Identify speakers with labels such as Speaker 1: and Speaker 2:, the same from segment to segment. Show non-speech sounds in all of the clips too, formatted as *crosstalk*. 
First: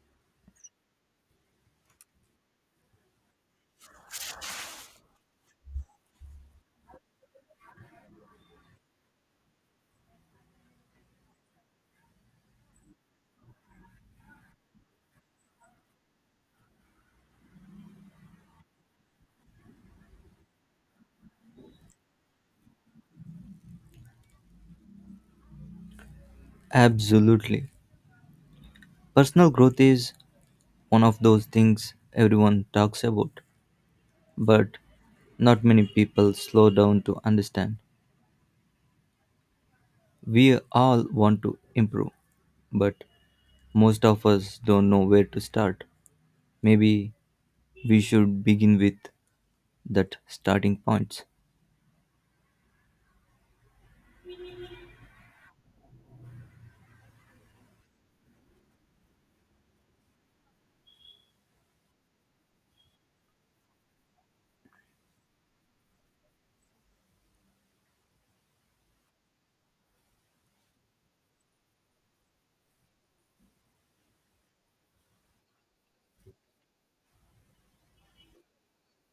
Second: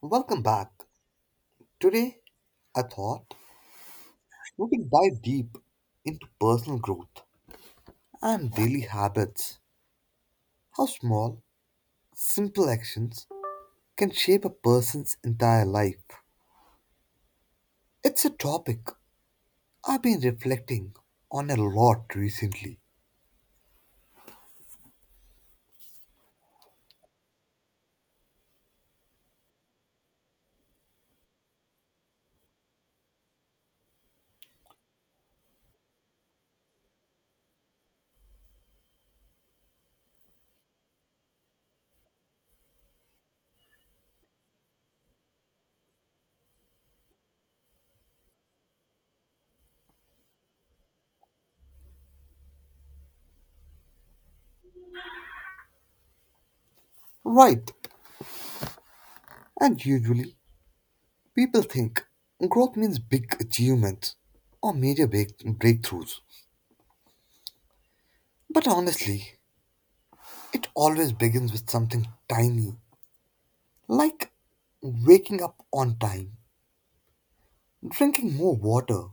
Speaker 1: Welcome back. Today, I thought we can dive deep into personal growth and daily habits. How small, simple actions can shape a person's entire life. It's a topic I've been reflecting on a lot recently.
Speaker 2: Absolutely. Personal growth is one of those things everyone talks about, but not many people slow down to understand. We all want to improve, but most of us don't know where to start. Maybe we should begin with that starting points.
Speaker 1: Right, and usually people think growth means big achievements or major breakthroughs. But honestly, it always begins with something tiny like waking up on time, drinking more water,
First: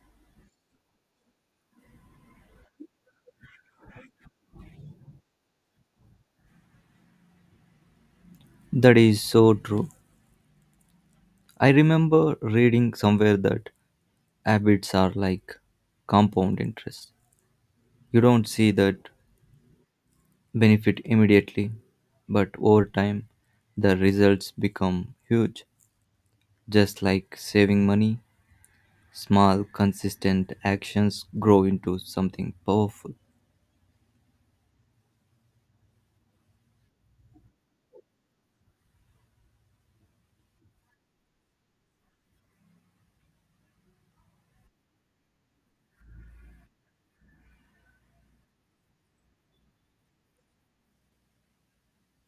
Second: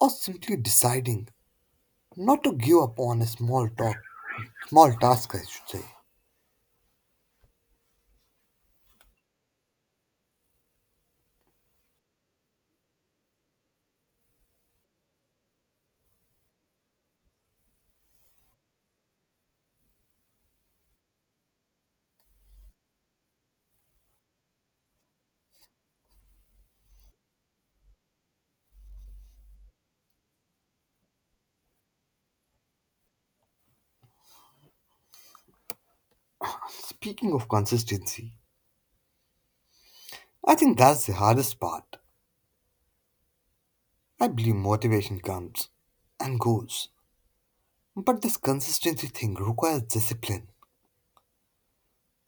Speaker 1: or simply deciding not to give up on a small talk, small task, I should say.
Speaker 2: That is so true. I remember reading somewhere that habits are like compound interest. You don't see that benefit immediately, but over time the results become huge. Just like saving money, small, consistent actions grow into something powerful.
Speaker 1: Speaking of consistency, I think that's the hardest part. I believe motivation comes and goes, but this consistency thing requires discipline,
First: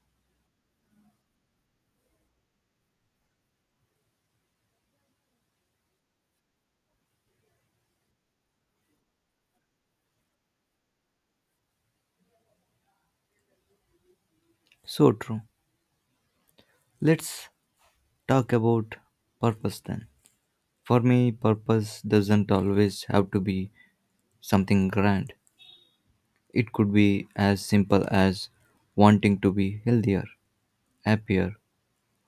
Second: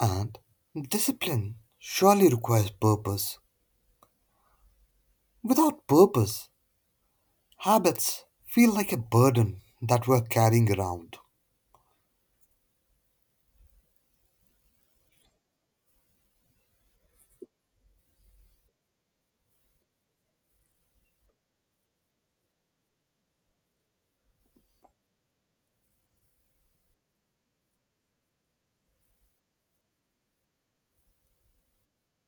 Speaker 1: and discipline surely requires purpose. Without purpose, habits feel like a burden that we're carrying around.
Speaker 2: So true. Let's talk about purpose then. For me, purpose doesn't always have to be something grand. It could be as simple as wanting to be healthier, happier,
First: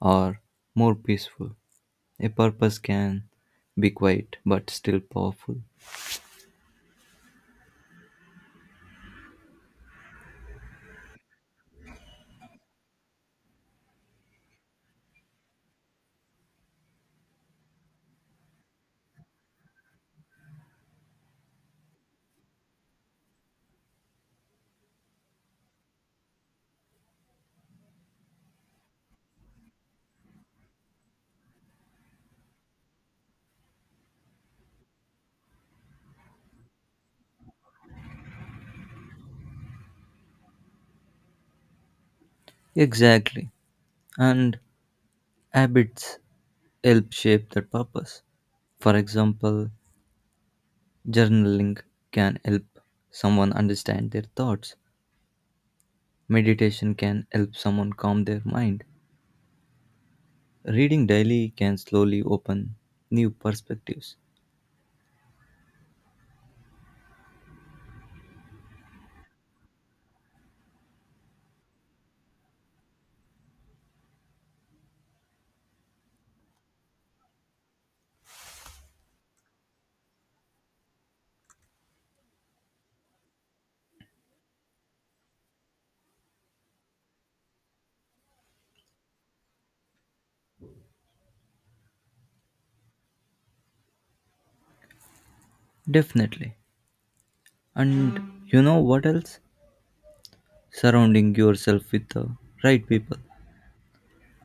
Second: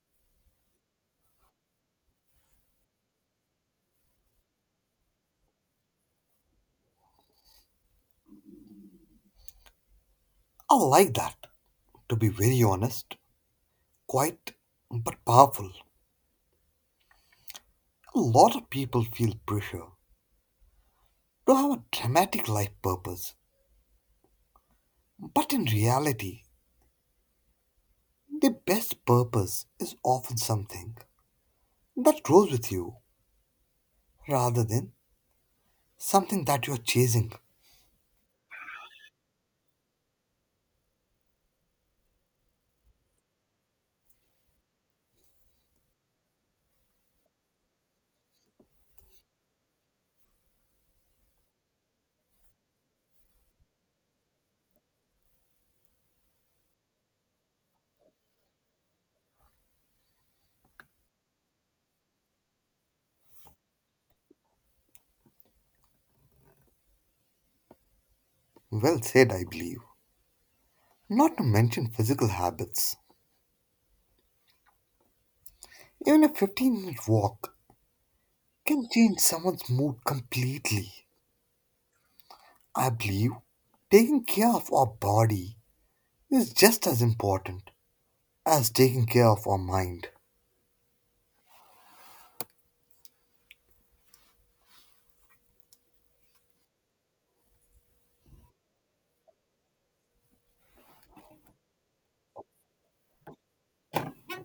Speaker 2: or more peaceful. A purpose can be quiet but still powerful.
Speaker 1: I like that. To be very honest, quite but powerful. A lot of people feel pressure to have a dramatic life purpose, but in reality, the best purpose is often something that grows with you rather than something that you are chasing.
Speaker 2: Exactly. And habits help shape that purpose. For example, journaling can help someone understand their thoughts, meditation can help someone calm their mind, reading daily can slowly open new perspectives.
Speaker 1: Well said, I believe. Not to mention physical habits. Even a 15-minute minute walk can change someone's mood completely. I believe taking care of our body is just as important as taking care of our mind.
Speaker 2: Definitely. And you know what else? Surrounding yourself with the right people.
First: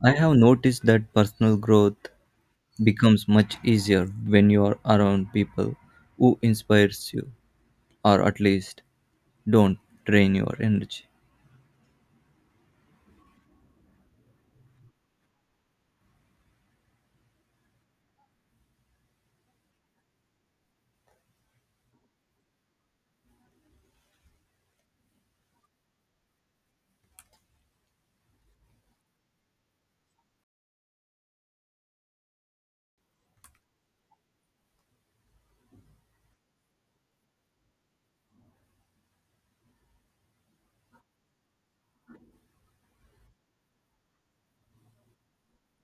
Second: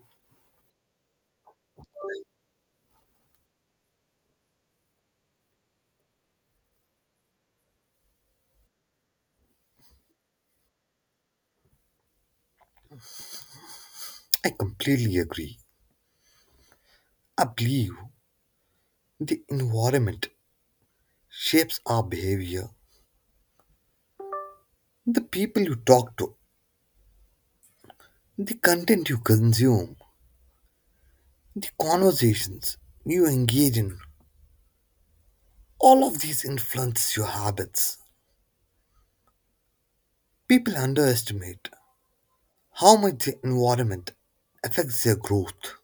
Speaker 2: I have noticed that personal growth becomes much easier when you are around people who inspires you or at least don't drain your energy.
Speaker 1: I completely agree. I believe the environment shapes our behavior. The people you talk to, the content you consume, the conversations you engage in, all of these influence your habits. People underestimate how much the environment affects their growth.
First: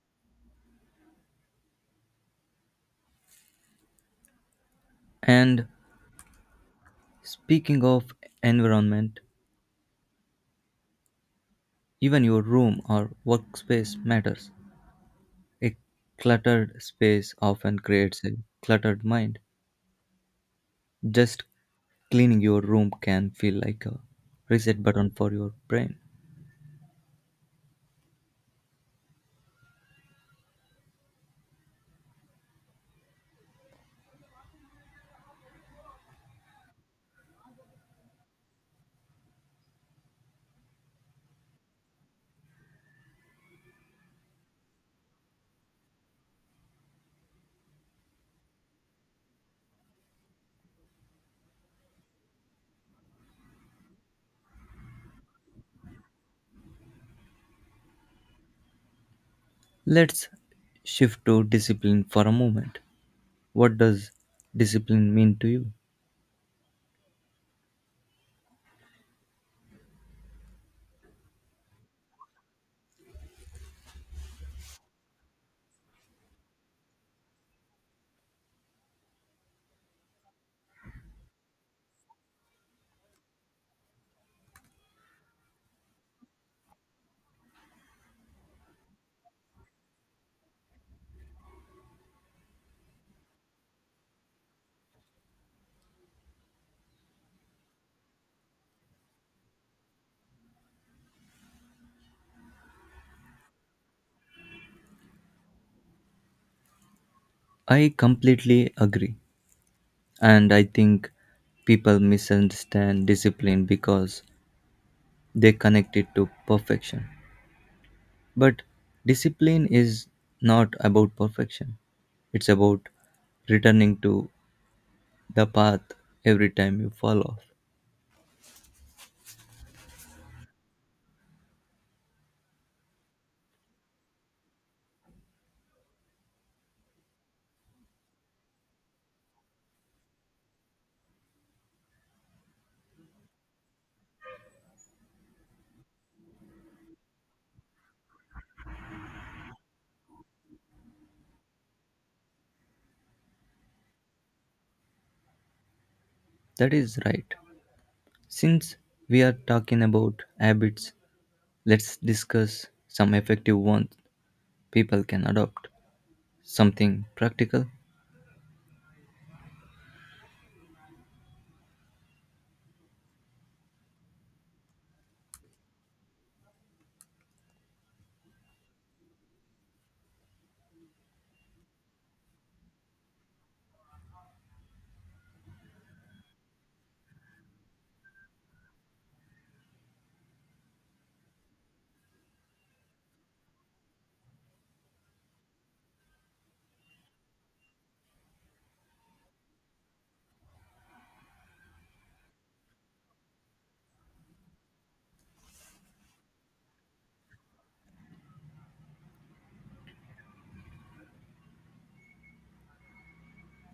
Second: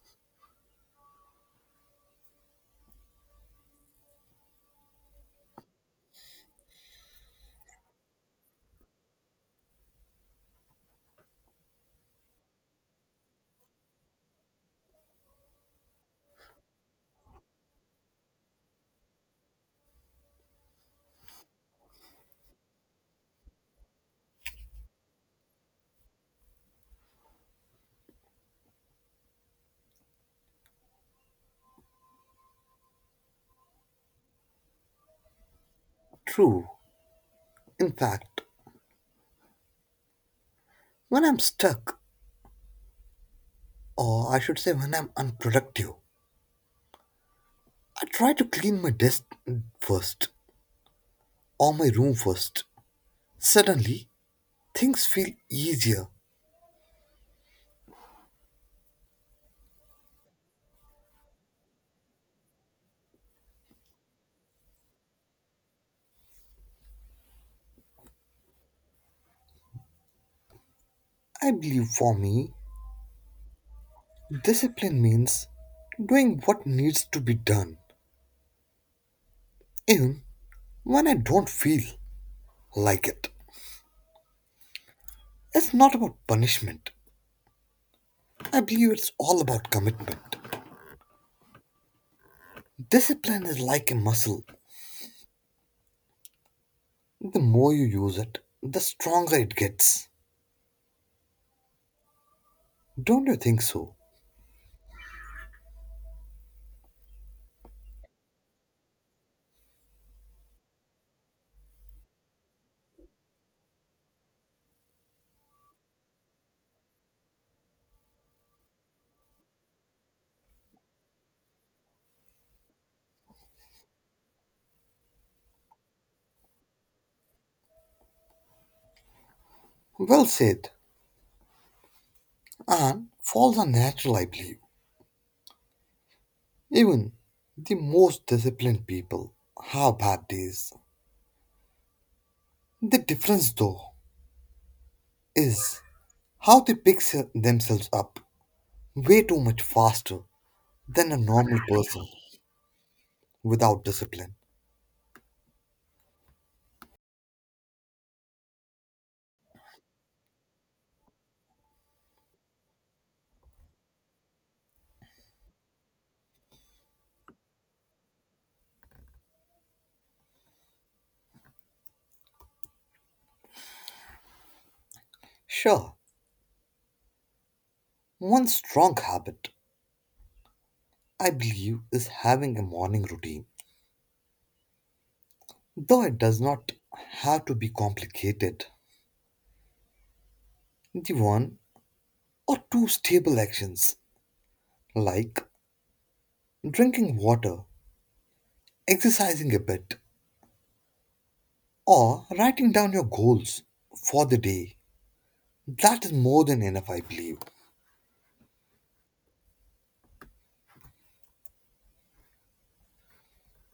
Speaker 2: And speaking of environment, even your room or workspace matters. A cluttered space often creates a cluttered mind. Just cleaning your room can feel like a reset button for your brain.
Speaker 1: True. In fact, when I'm stuck, or I should say when I'm unproductive, I try to clean my desk first. Or my room first. Suddenly, things feel easier.
Speaker 2: Let's shift to discipline for a moment. What does discipline mean to you?
Speaker 1: I believe for me, discipline means doing what needs to be done, even when I don't feel like it. It's not about punishment. I believe it's all about commitment. Discipline is like a muscle. The more you use it, the stronger it gets. Don't you think so?
Speaker 2: I completely agree. And I think people misunderstand discipline because they connect it to perfection. But discipline is not about perfection, it's about returning to the path every time you fall off.
Speaker 1: Well said. And falls are natural, I believe. Even the most disciplined people have bad days. The difference, though, is how they pick themselves up way too much faster than a normal person without discipline.
Speaker 2: That is right. Since we are talking about habits, let's discuss some effective ones people can adopt. Something practical?
Speaker 1: Sure, one strong habit I believe is having a morning routine, though it does not have to be complicated. The one or two stable actions, like drinking water, exercising a bit, or writing down your goals for the day, that is more than enough, I believe.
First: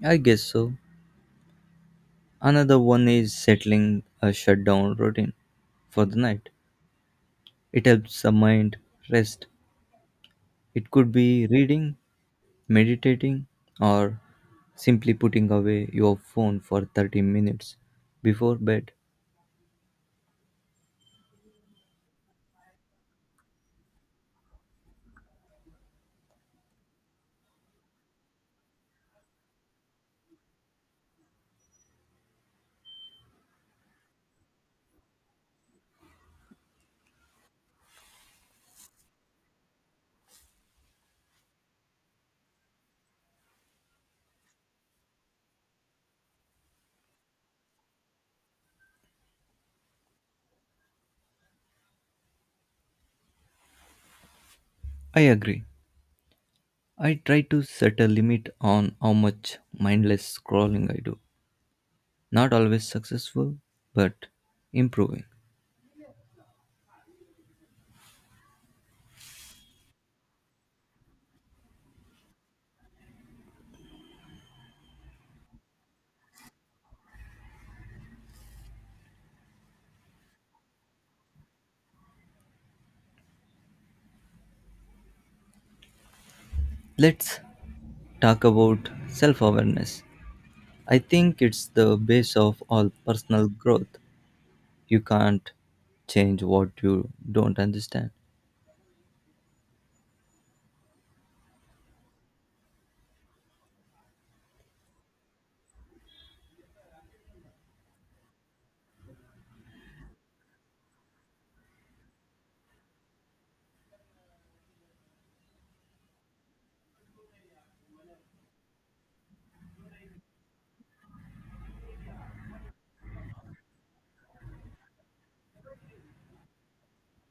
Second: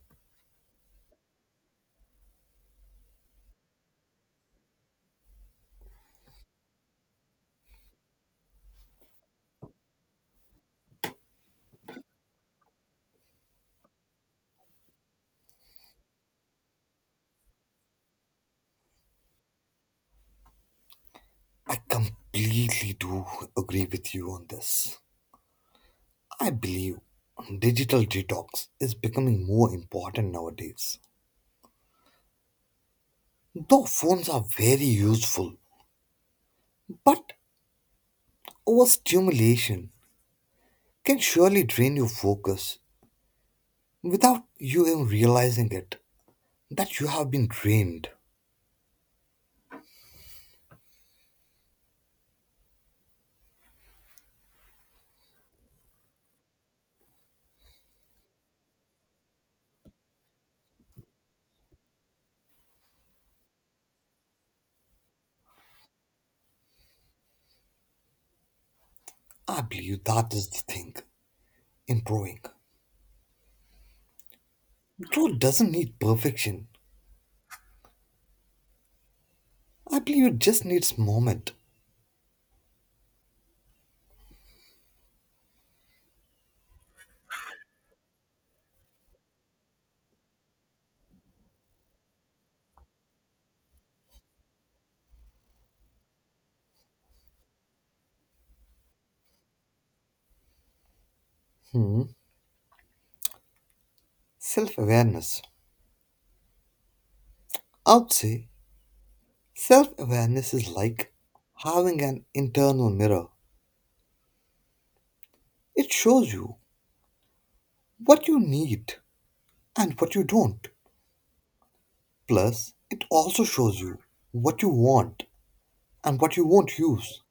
Speaker 2: I guess so. Another one is settling a shutdown routine for the night. It helps the mind rest. It could be reading, meditating, or simply putting away your phone for 30 minutes before bed.
Speaker 1: I completely do agree with you on this. I believe digital detox is becoming more important nowadays. Though phones are very useful, but overstimulation can surely drain your focus without you even realizing it that you have been drained.
Speaker 2: I agree. I try to set a limit on how much mindless scrolling I do. Not always successful, but improving.
Speaker 1: I believe that is the thing. Improving. Growth doesn't need perfection. I believe it just needs moment.
Speaker 2: Let's talk about self awareness. I think it's the base of all personal growth. You can't change what you don't understand.
Speaker 1: Hmm. Self awareness. I would say self awareness is like having an internal mirror. It shows you what you need and what you don't. Plus, it also shows you what you want and what you won't use.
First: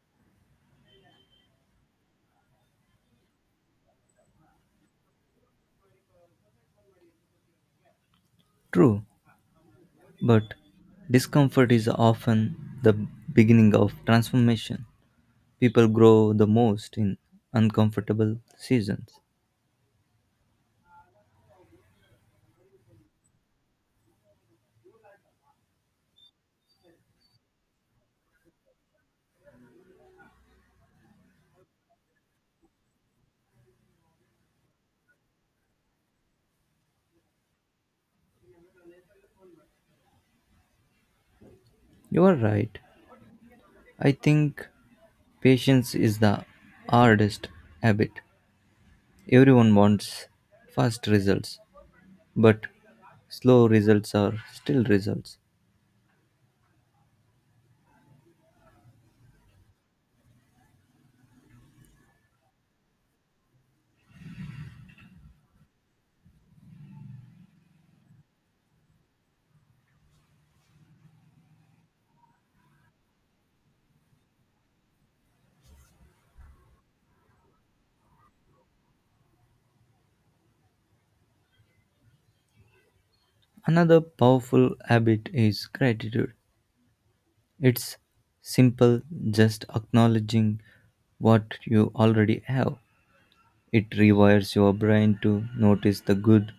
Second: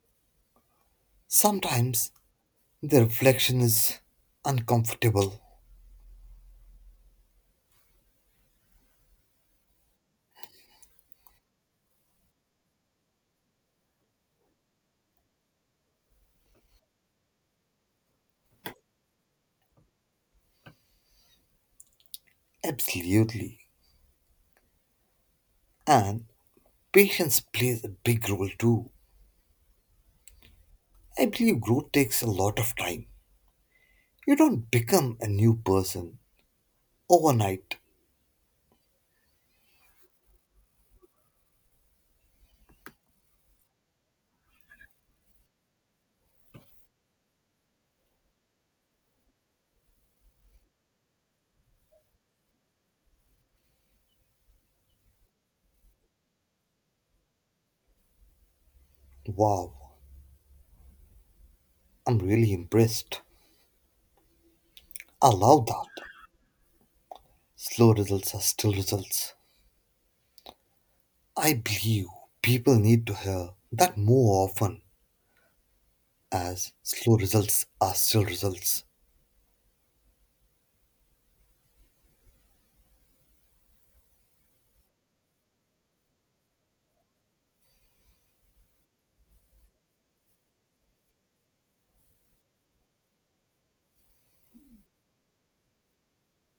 Speaker 1: Sometimes the reflection is uncomfortable.
Speaker 2: True, but discomfort is often the beginning of transformation. People grow the most in uncomfortable seasons.
Speaker 1: Absolutely. And patience plays a big role too. I believe growth takes a lot of time. You don't become a new person overnight.
Speaker 2: You are right. I think patience is the hardest habit. Everyone wants fast results, but slow results are still results.
Speaker 1: Wow, I'm really impressed. I love that. Slow results are still results. I believe people need to hear that more often as slow results are still results.
Speaker 2: Another powerful habit is gratitude. It's simple, just acknowledging what you already have. It rewires your brain to notice the good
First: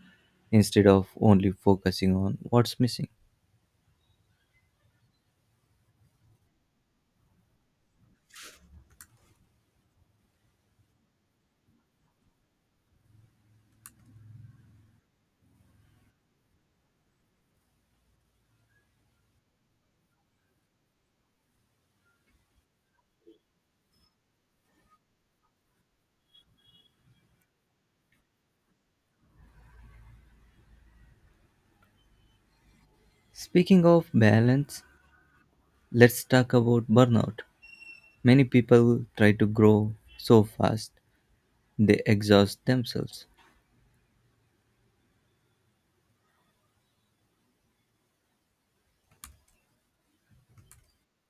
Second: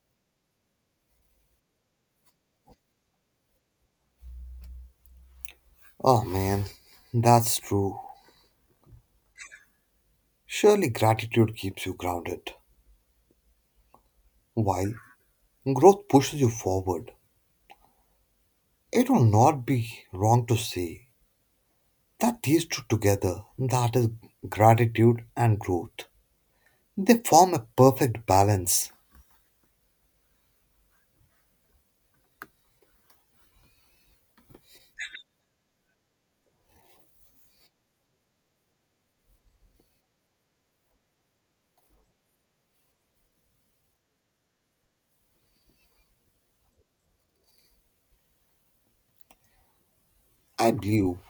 Speaker 2: instead of only focusing on what's missing.
Speaker 1: Oh man, that's true. Surely gratitude keeps you grounded, while growth pushes you forward. It will not be wrong to say that these two together, that is gratitude and growth, they form a perfect balance.
Speaker 2: Speaking of balance, let's talk about burnout. Many people try to grow so fast they exhaust themselves.
Speaker 1: I believe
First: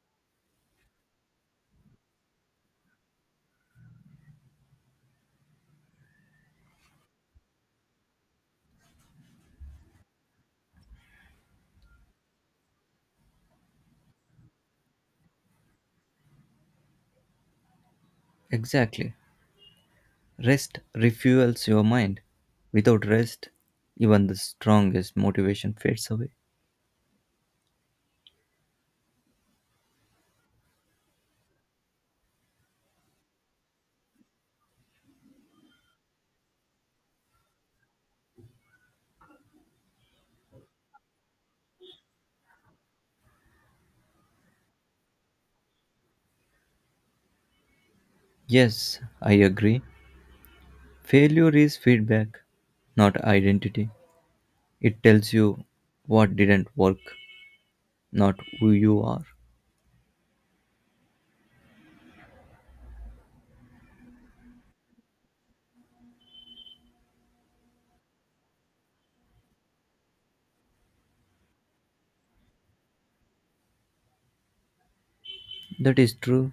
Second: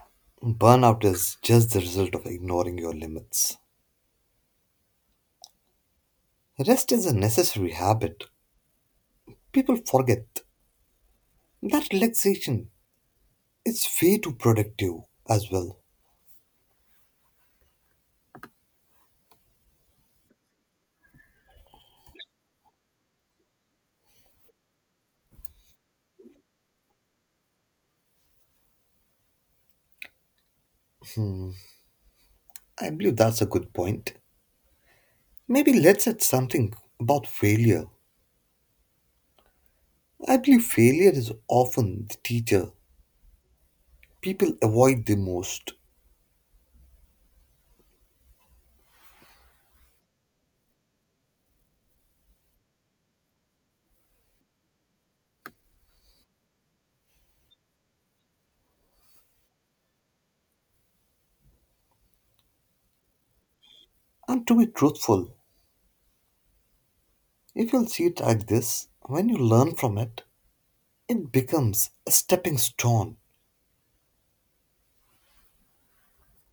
Speaker 1: burnout is just the result of ignoring your limits. Rest is a necessary habit. People forget that relaxation is way too productive as well.
Speaker 2: Exactly. Rest refuels your mind. Without rest, even the strongest motivation fades away.
Speaker 1: I believe that's a good point. Maybe let's add something about failure. I believe failure is often the teacher people avoid the most.
Speaker 2: Yes, I agree. Failure is feedback, not identity. It tells you what didn't work, not who you are.
Speaker 1: And to be truthful, if you'll see it like this, when you learn from it, it becomes a stepping stone.
Speaker 2: That is true.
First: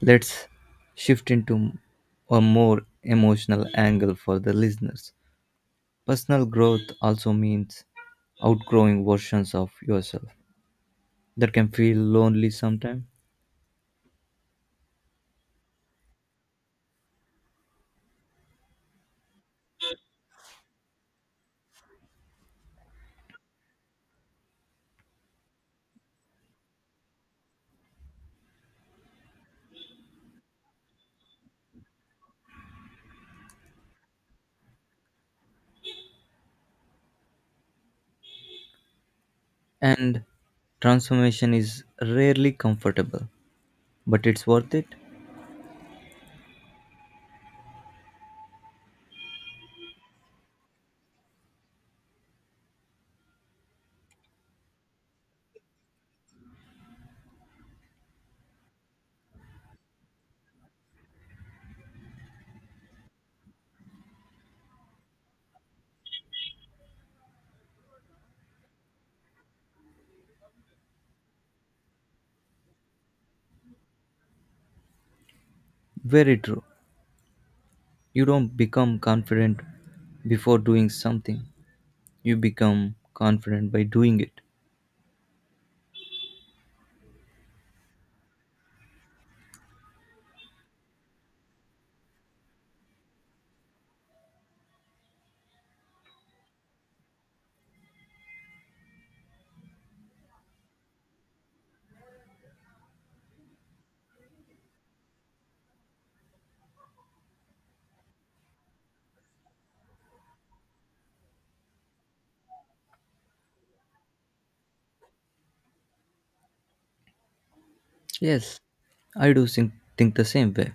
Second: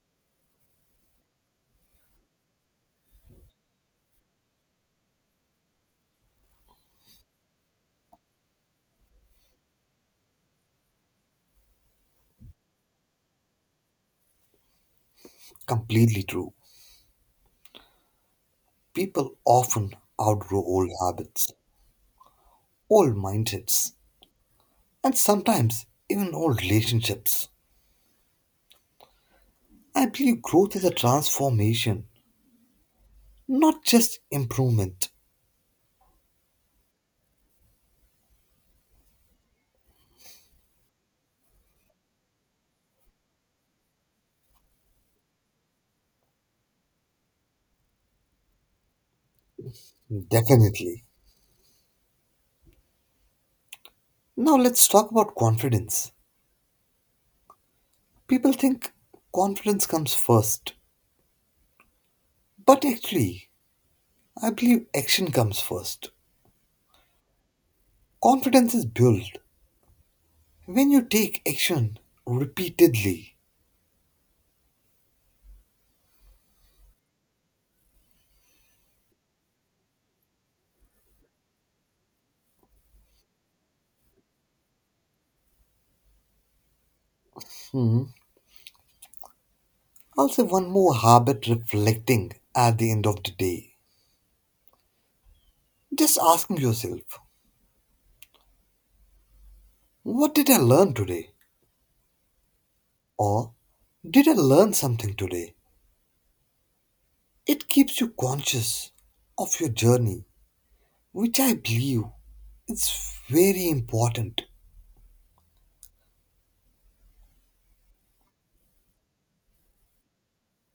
Speaker 2: Let's shift into a more emotional angle for the listeners. Personal growth also means outgrowing versions of yourself that can feel lonely sometimes.
Speaker 1: Completely true. People often outgrow old habits, old mindsets, and sometimes even old relationships. I believe growth is a transformation, not just improvement.
Speaker 2: And transformation is rarely comfortable, but it's worth it.
Speaker 1: Definitely. Now let's talk about confidence. People think confidence comes first, but actually, I believe action comes first. Confidence is built when you take action repeatedly.
Speaker 2: Very true. You don't become confident before doing something, you become confident by doing it.
Speaker 1: Hmm. I'll say one more habit reflecting at the end of the day. Just asking yourself, what did I learn today? Or did I learn something today? It keeps you conscious of your journey, which I believe is very important.
Speaker 2: Yes, I do think the same way.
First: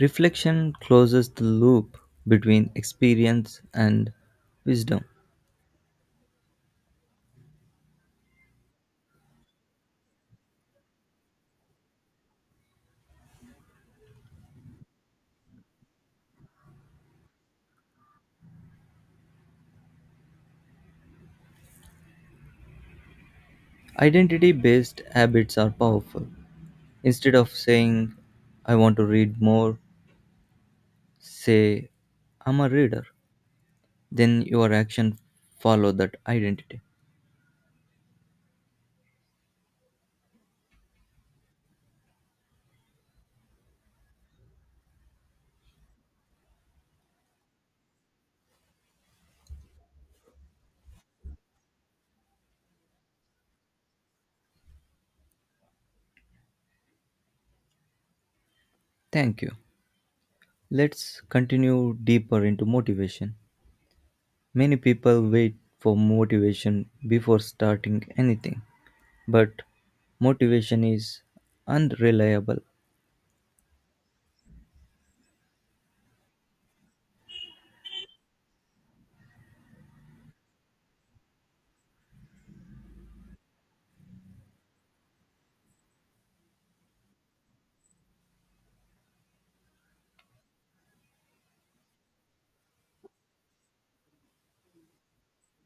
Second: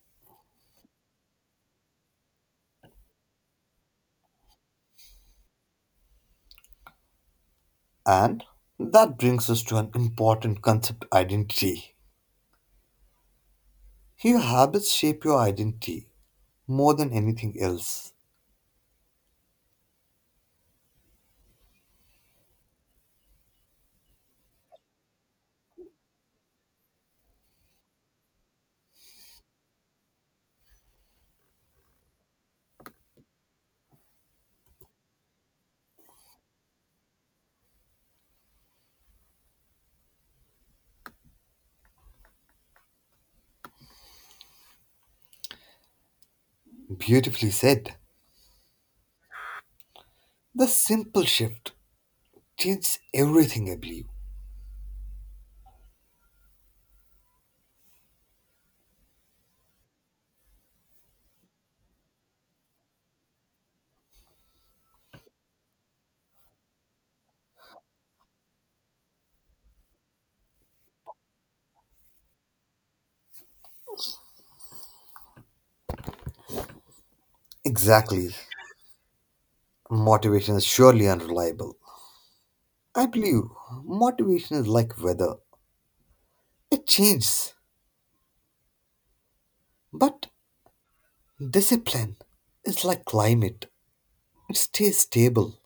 Speaker 2: Reflection closes the loop between experience and wisdom.
Speaker 1: And that brings us to an important concept identity. Your habits shape your identity more than anything else.
Speaker 2: Identity based habits are powerful. Instead of saying, I want to read more, say, I'm a reader. Then your action follow that identity.
Speaker 1: Beautifully said. The simple shift changes everything, I believe.
Speaker 2: Thank you. Let's continue deeper into motivation. Many people wait for motivation before starting anything, but motivation is unreliable.
Speaker 1: Exactly. Motivation is surely unreliable. I believe motivation is like weather, it changes, but discipline is like climate, it stays stable.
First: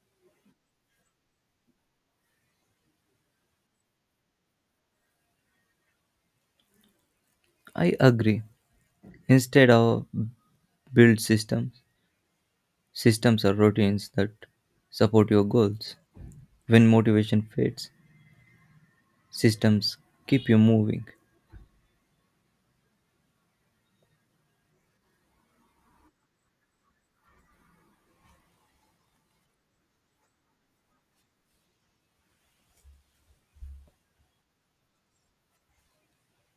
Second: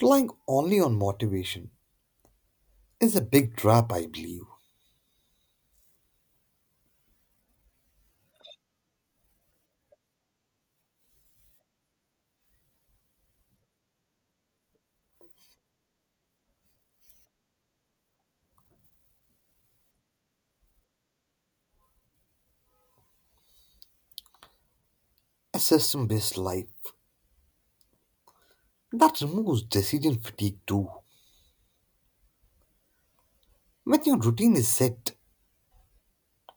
Speaker 1: Relying only on motivation is a big trap, I believe.
Speaker 2: I agree. Instead of build systems, systems are routines that support your goals. When motivation fades, systems keep you moving.
Speaker 1: A system based life that removes decision fatigue too. When your routine is set,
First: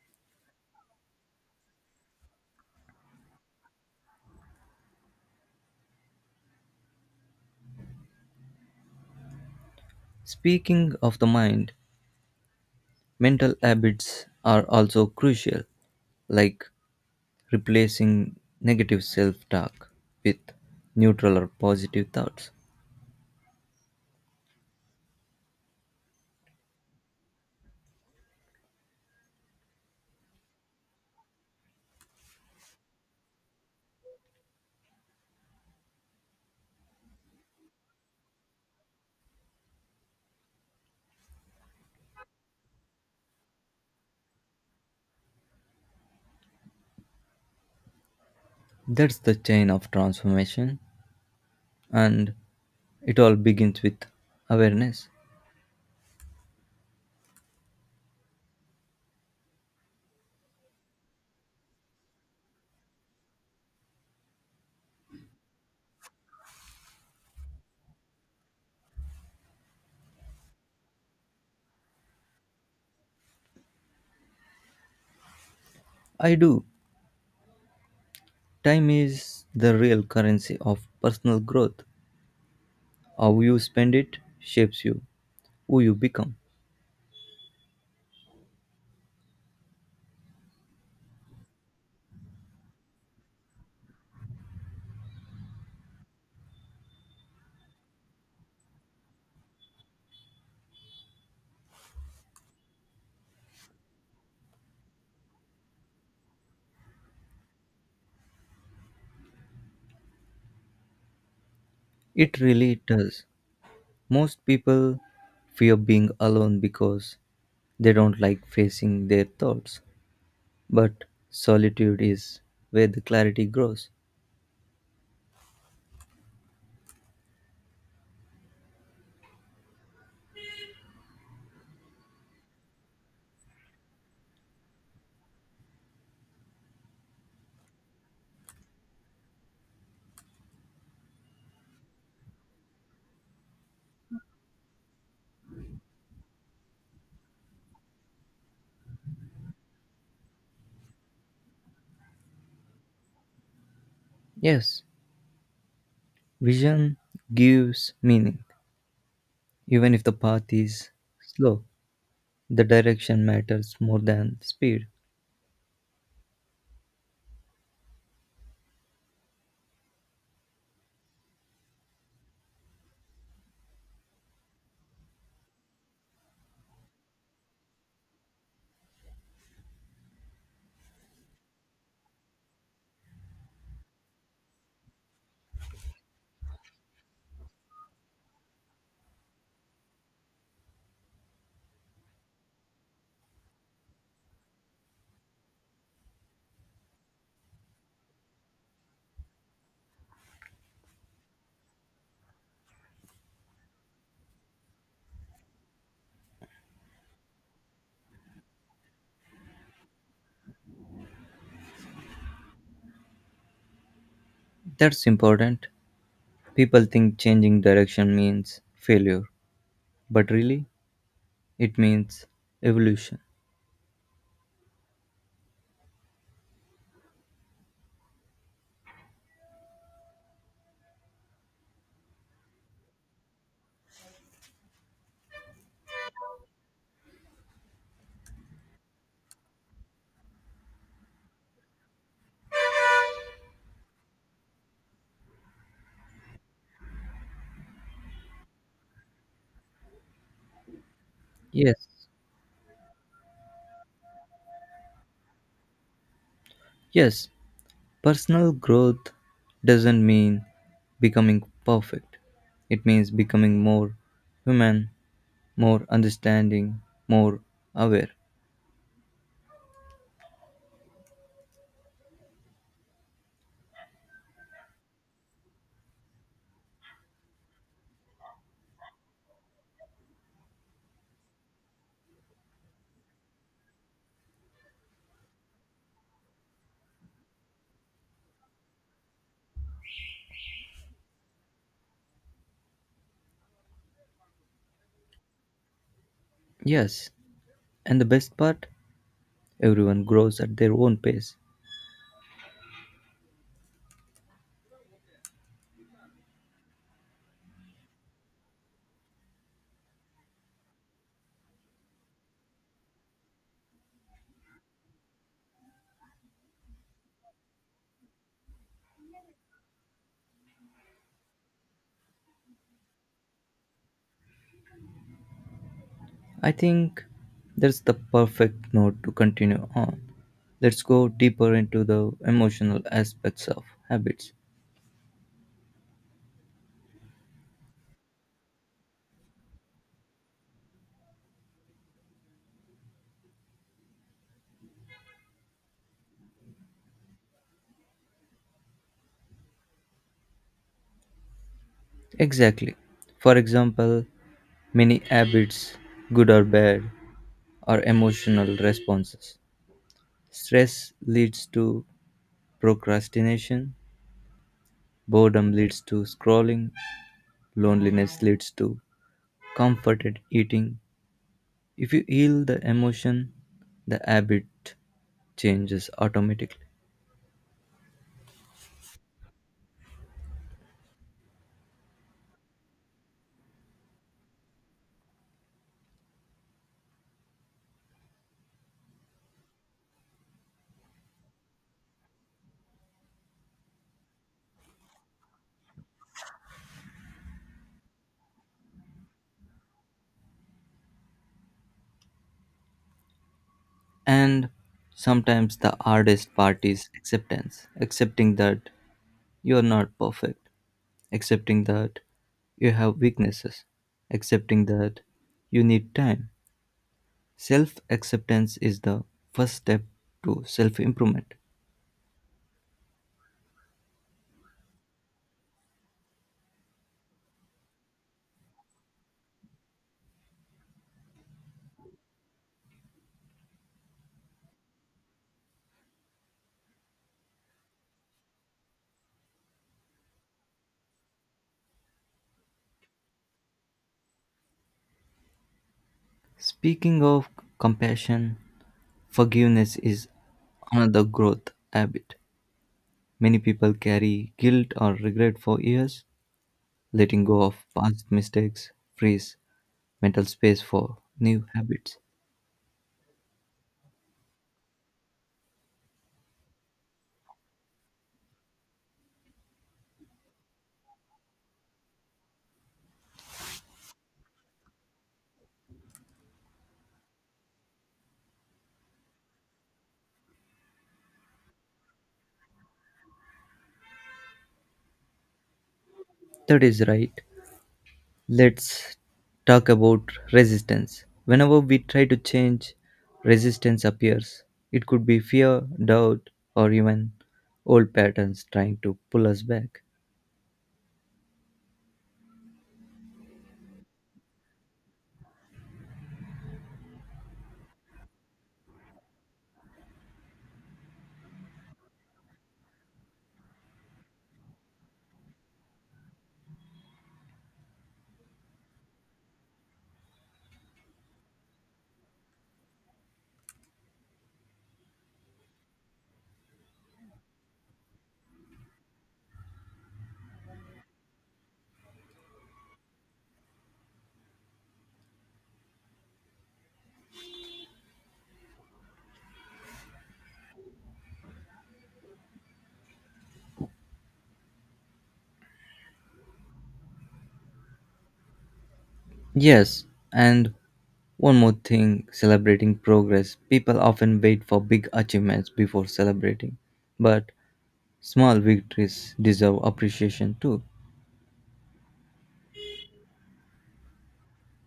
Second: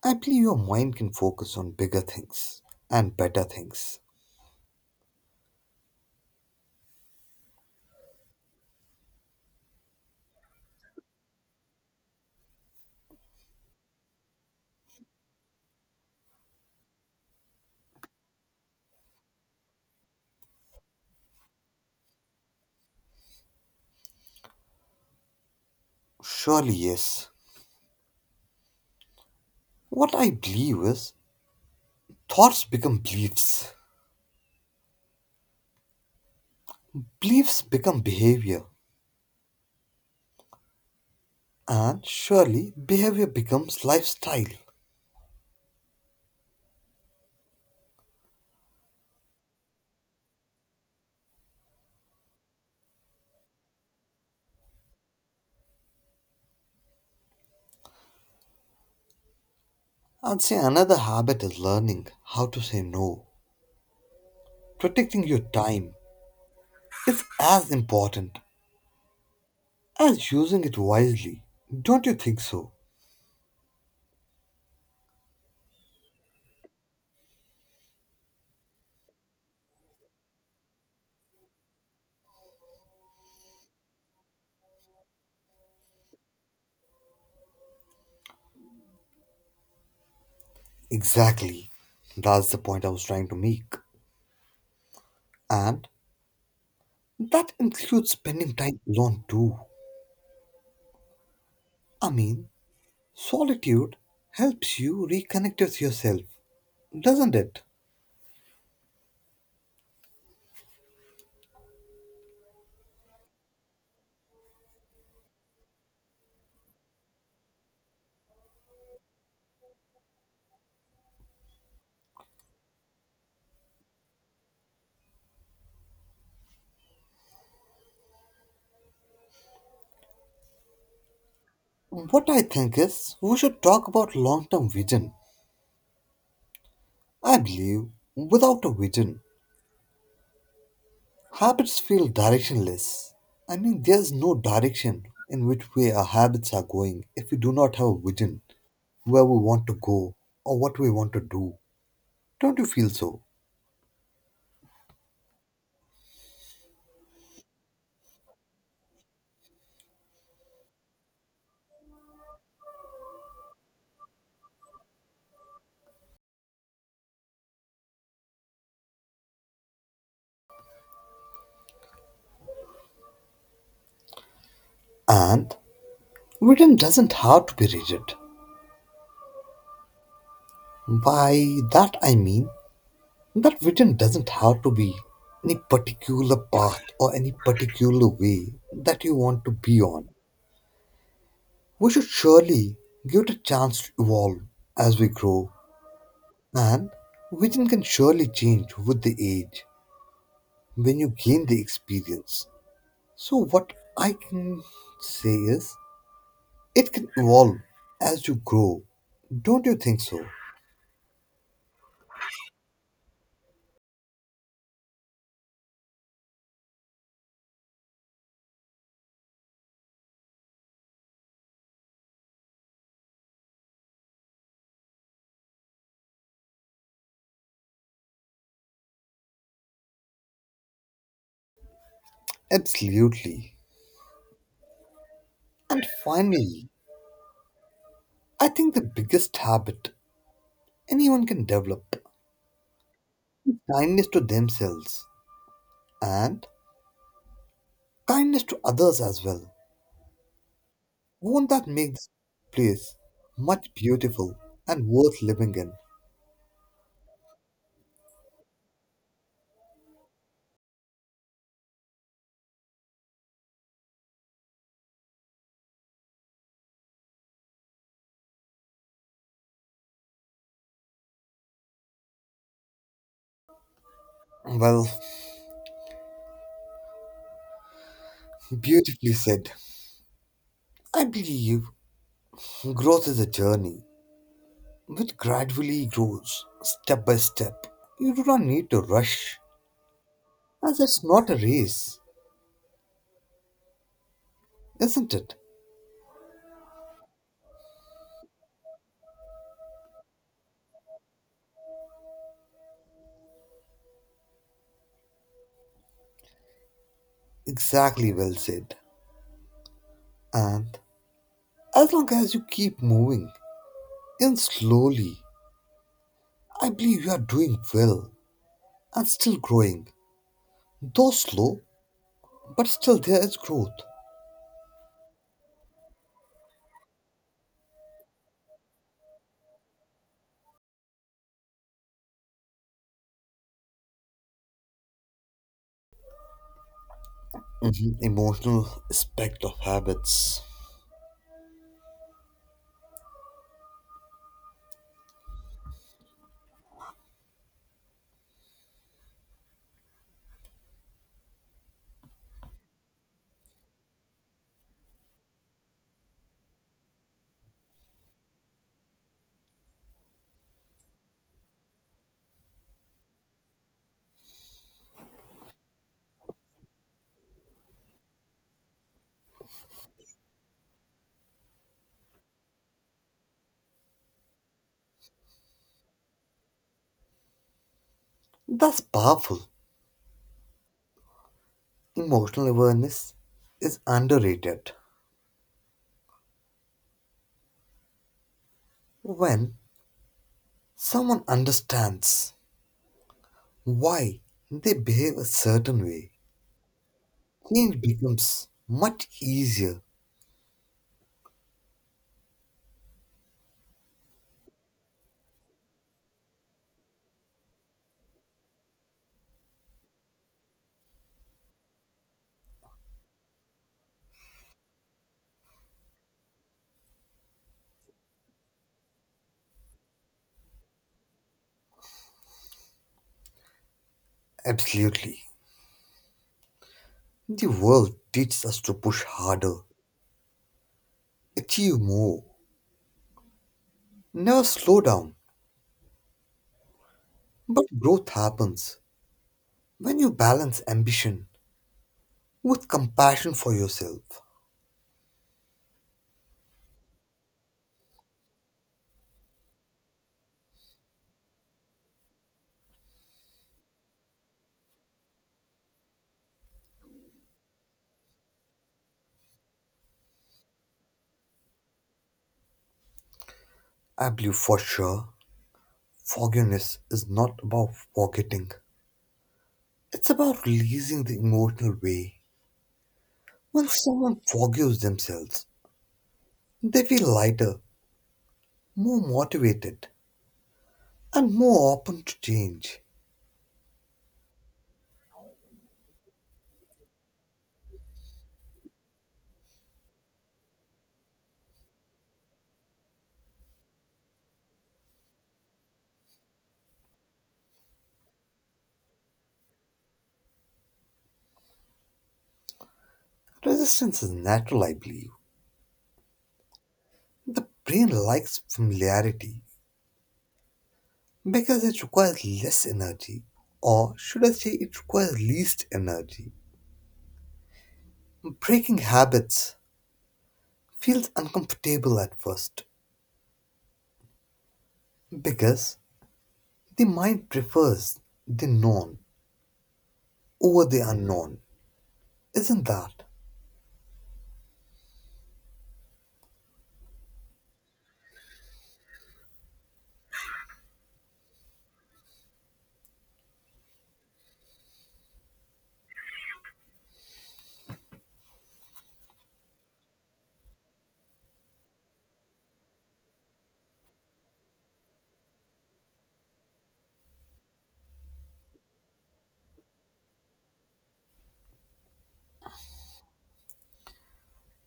Speaker 1: I believe your mind can focus on bigger things and better things.
Speaker 2: Speaking of the mind, mental habits are also crucial, like replacing negative self talk with neutral or positive thoughts.
Speaker 1: Surely, yes. What I believe is thoughts become beliefs, beliefs become behavior, and surely behavior becomes lifestyle.
Speaker 2: That's the chain of transformation, and it all begins with awareness.
Speaker 1: I'd say another habit is learning how to say no. Protecting your time is as important as using it wisely. Don't you think so?
Speaker 2: I do. Time is the real currency of personal growth. How you spend it shapes you, who you become.
Speaker 1: Exactly. That's the point I was trying to make. And that includes spending time alone too. I mean, solitude helps you reconnect with yourself, doesn't it?
Speaker 2: It really does. Most people fear being alone because they don't like facing their thoughts. But solitude is where the clarity grows.
Speaker 1: What I think is we should talk about long term vision. I believe without a vision, habits feel directionless. I mean, there's no direction in which way our habits are going if we do not have a vision where we want to go or what we want to do. Don't you feel so?
Speaker 2: Yes, vision gives meaning, even if the path is slow. The direction matters more than speed.
Speaker 1: And vision doesn't have to be rigid. By that I mean that vision doesn't have to be any particular path or any particular way that you want to be on. We should surely give it a chance to evolve as we grow. And vision can surely change with the age when you gain the experience. So, what I can say is it can evolve as you grow. Don't you think so?
Speaker 2: That's important. People think changing direction means failure, but really, it means evolution.
Speaker 1: Absolutely. And finally, I think the biggest habit anyone can develop kindness to themselves and kindness to others as well. Won't that
Speaker 2: Yes,
Speaker 1: make this place much beautiful and worth living in?
Speaker 2: yes, personal growth doesn't mean becoming perfect. It means becoming more human, more understanding, more aware.
Speaker 1: Well, *laughs* beautifully said. I believe growth is a journey which gradually grows step by step. You do not need to rush, as it's not a race, isn't it?
Speaker 2: Yes, and the best part, everyone grows at their own pace.
Speaker 1: Exactly well said. And as long as you keep moving, even slowly, I believe you are doing well and still growing. Though slow, but still there is growth.
Speaker 2: I think that's the perfect note to continue on. Let's go deeper into the emotional aspects of habits.
Speaker 1: Mhm. Emotional aspect of habits.
Speaker 2: Exactly. For example, many habits, good or bad, are emotional responses. Stress leads to procrastination, boredom leads to scrolling, loneliness leads to comforted eating. If you heal the emotion, the habit changes automatically.
Speaker 1: That's powerful. Emotional awareness is underrated. When someone understands why they behave a certain way, change becomes much easier.
Speaker 2: And sometimes the hardest part is acceptance, accepting that you're not perfect, accepting that you have weaknesses, accepting that you need time. Self acceptance is the first step to self improvement.
Speaker 1: Absolutely. The world teaches us to push harder, achieve more, never slow down. But growth happens when you balance ambition with compassion for yourself.
Speaker 2: Speaking of compassion, forgiveness is another growth habit. Many people carry guilt or regret for years. Letting go of past mistakes frees mental space for new habits.
Speaker 1: I believe for sure, forgiveness is not about forgetting, it's about releasing the emotional way. When someone forgives themselves, they feel lighter, more motivated, and more open to change.
Speaker 2: That is right. Let's talk about resistance. Whenever we try to change, resistance appears. It could be fear, doubt, or even old patterns trying to pull us back.
Speaker 1: Resistance is natural, I believe. The brain likes familiarity because it requires less energy, or should I say, it requires least energy. Breaking habits feels uncomfortable at first because the mind prefers the known over the unknown. Isn't that
Speaker 2: Yes, and one more thing celebrating progress. People often wait for big achievements before celebrating, but small victories deserve appreciation too.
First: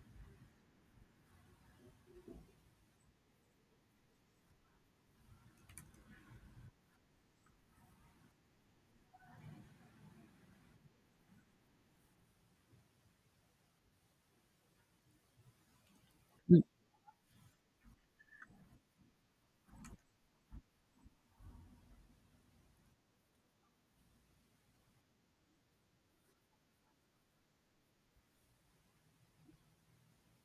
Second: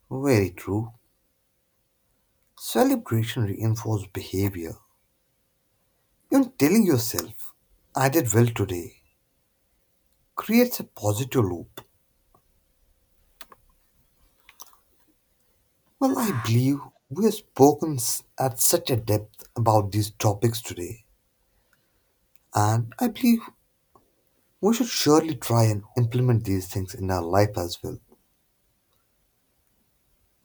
Speaker 1: very true? Celebration reinforces behavior. You're telling yourself, I did well today creates a positive loop. Well, I believe we have spoken at such a depth about these topics today, and I believe we should surely try and implement these things in our life as well.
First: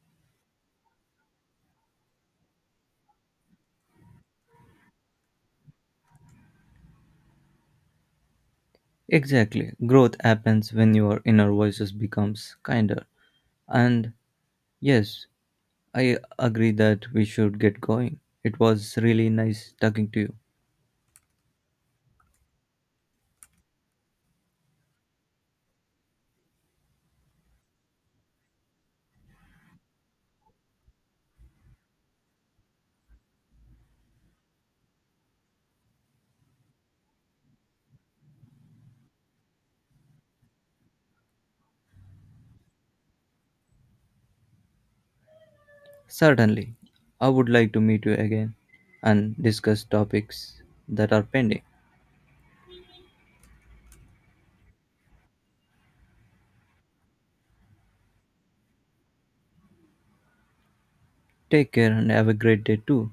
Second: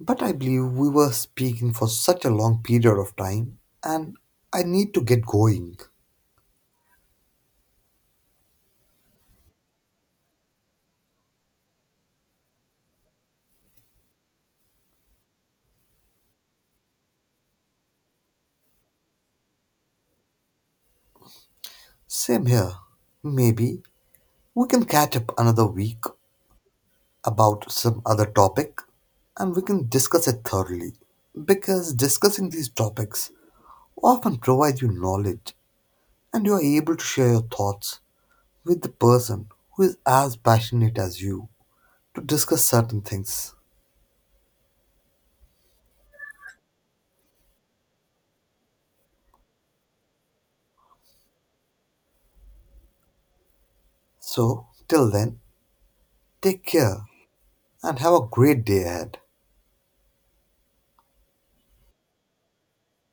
Speaker 1: But I believe we were speaking for such a long period of time, and I need to get going.
Speaker 2: Exactly. Growth happens when your inner voices becomes kinder. And yes, I agree that we should get going. It was really nice talking to you.
Speaker 1: Same here. Maybe we can catch up another week about some other topic and we can discuss it thoroughly. Because discussing these topics often provides you knowledge and you are able to share your thoughts with the person who is as passionate as you to discuss certain things.
Speaker 2: Certainly, I would like to meet you again and discuss topics that are pending.
Speaker 1: So, till then, take care and have a great day ahead.
Speaker 2: Take care and have a great day too.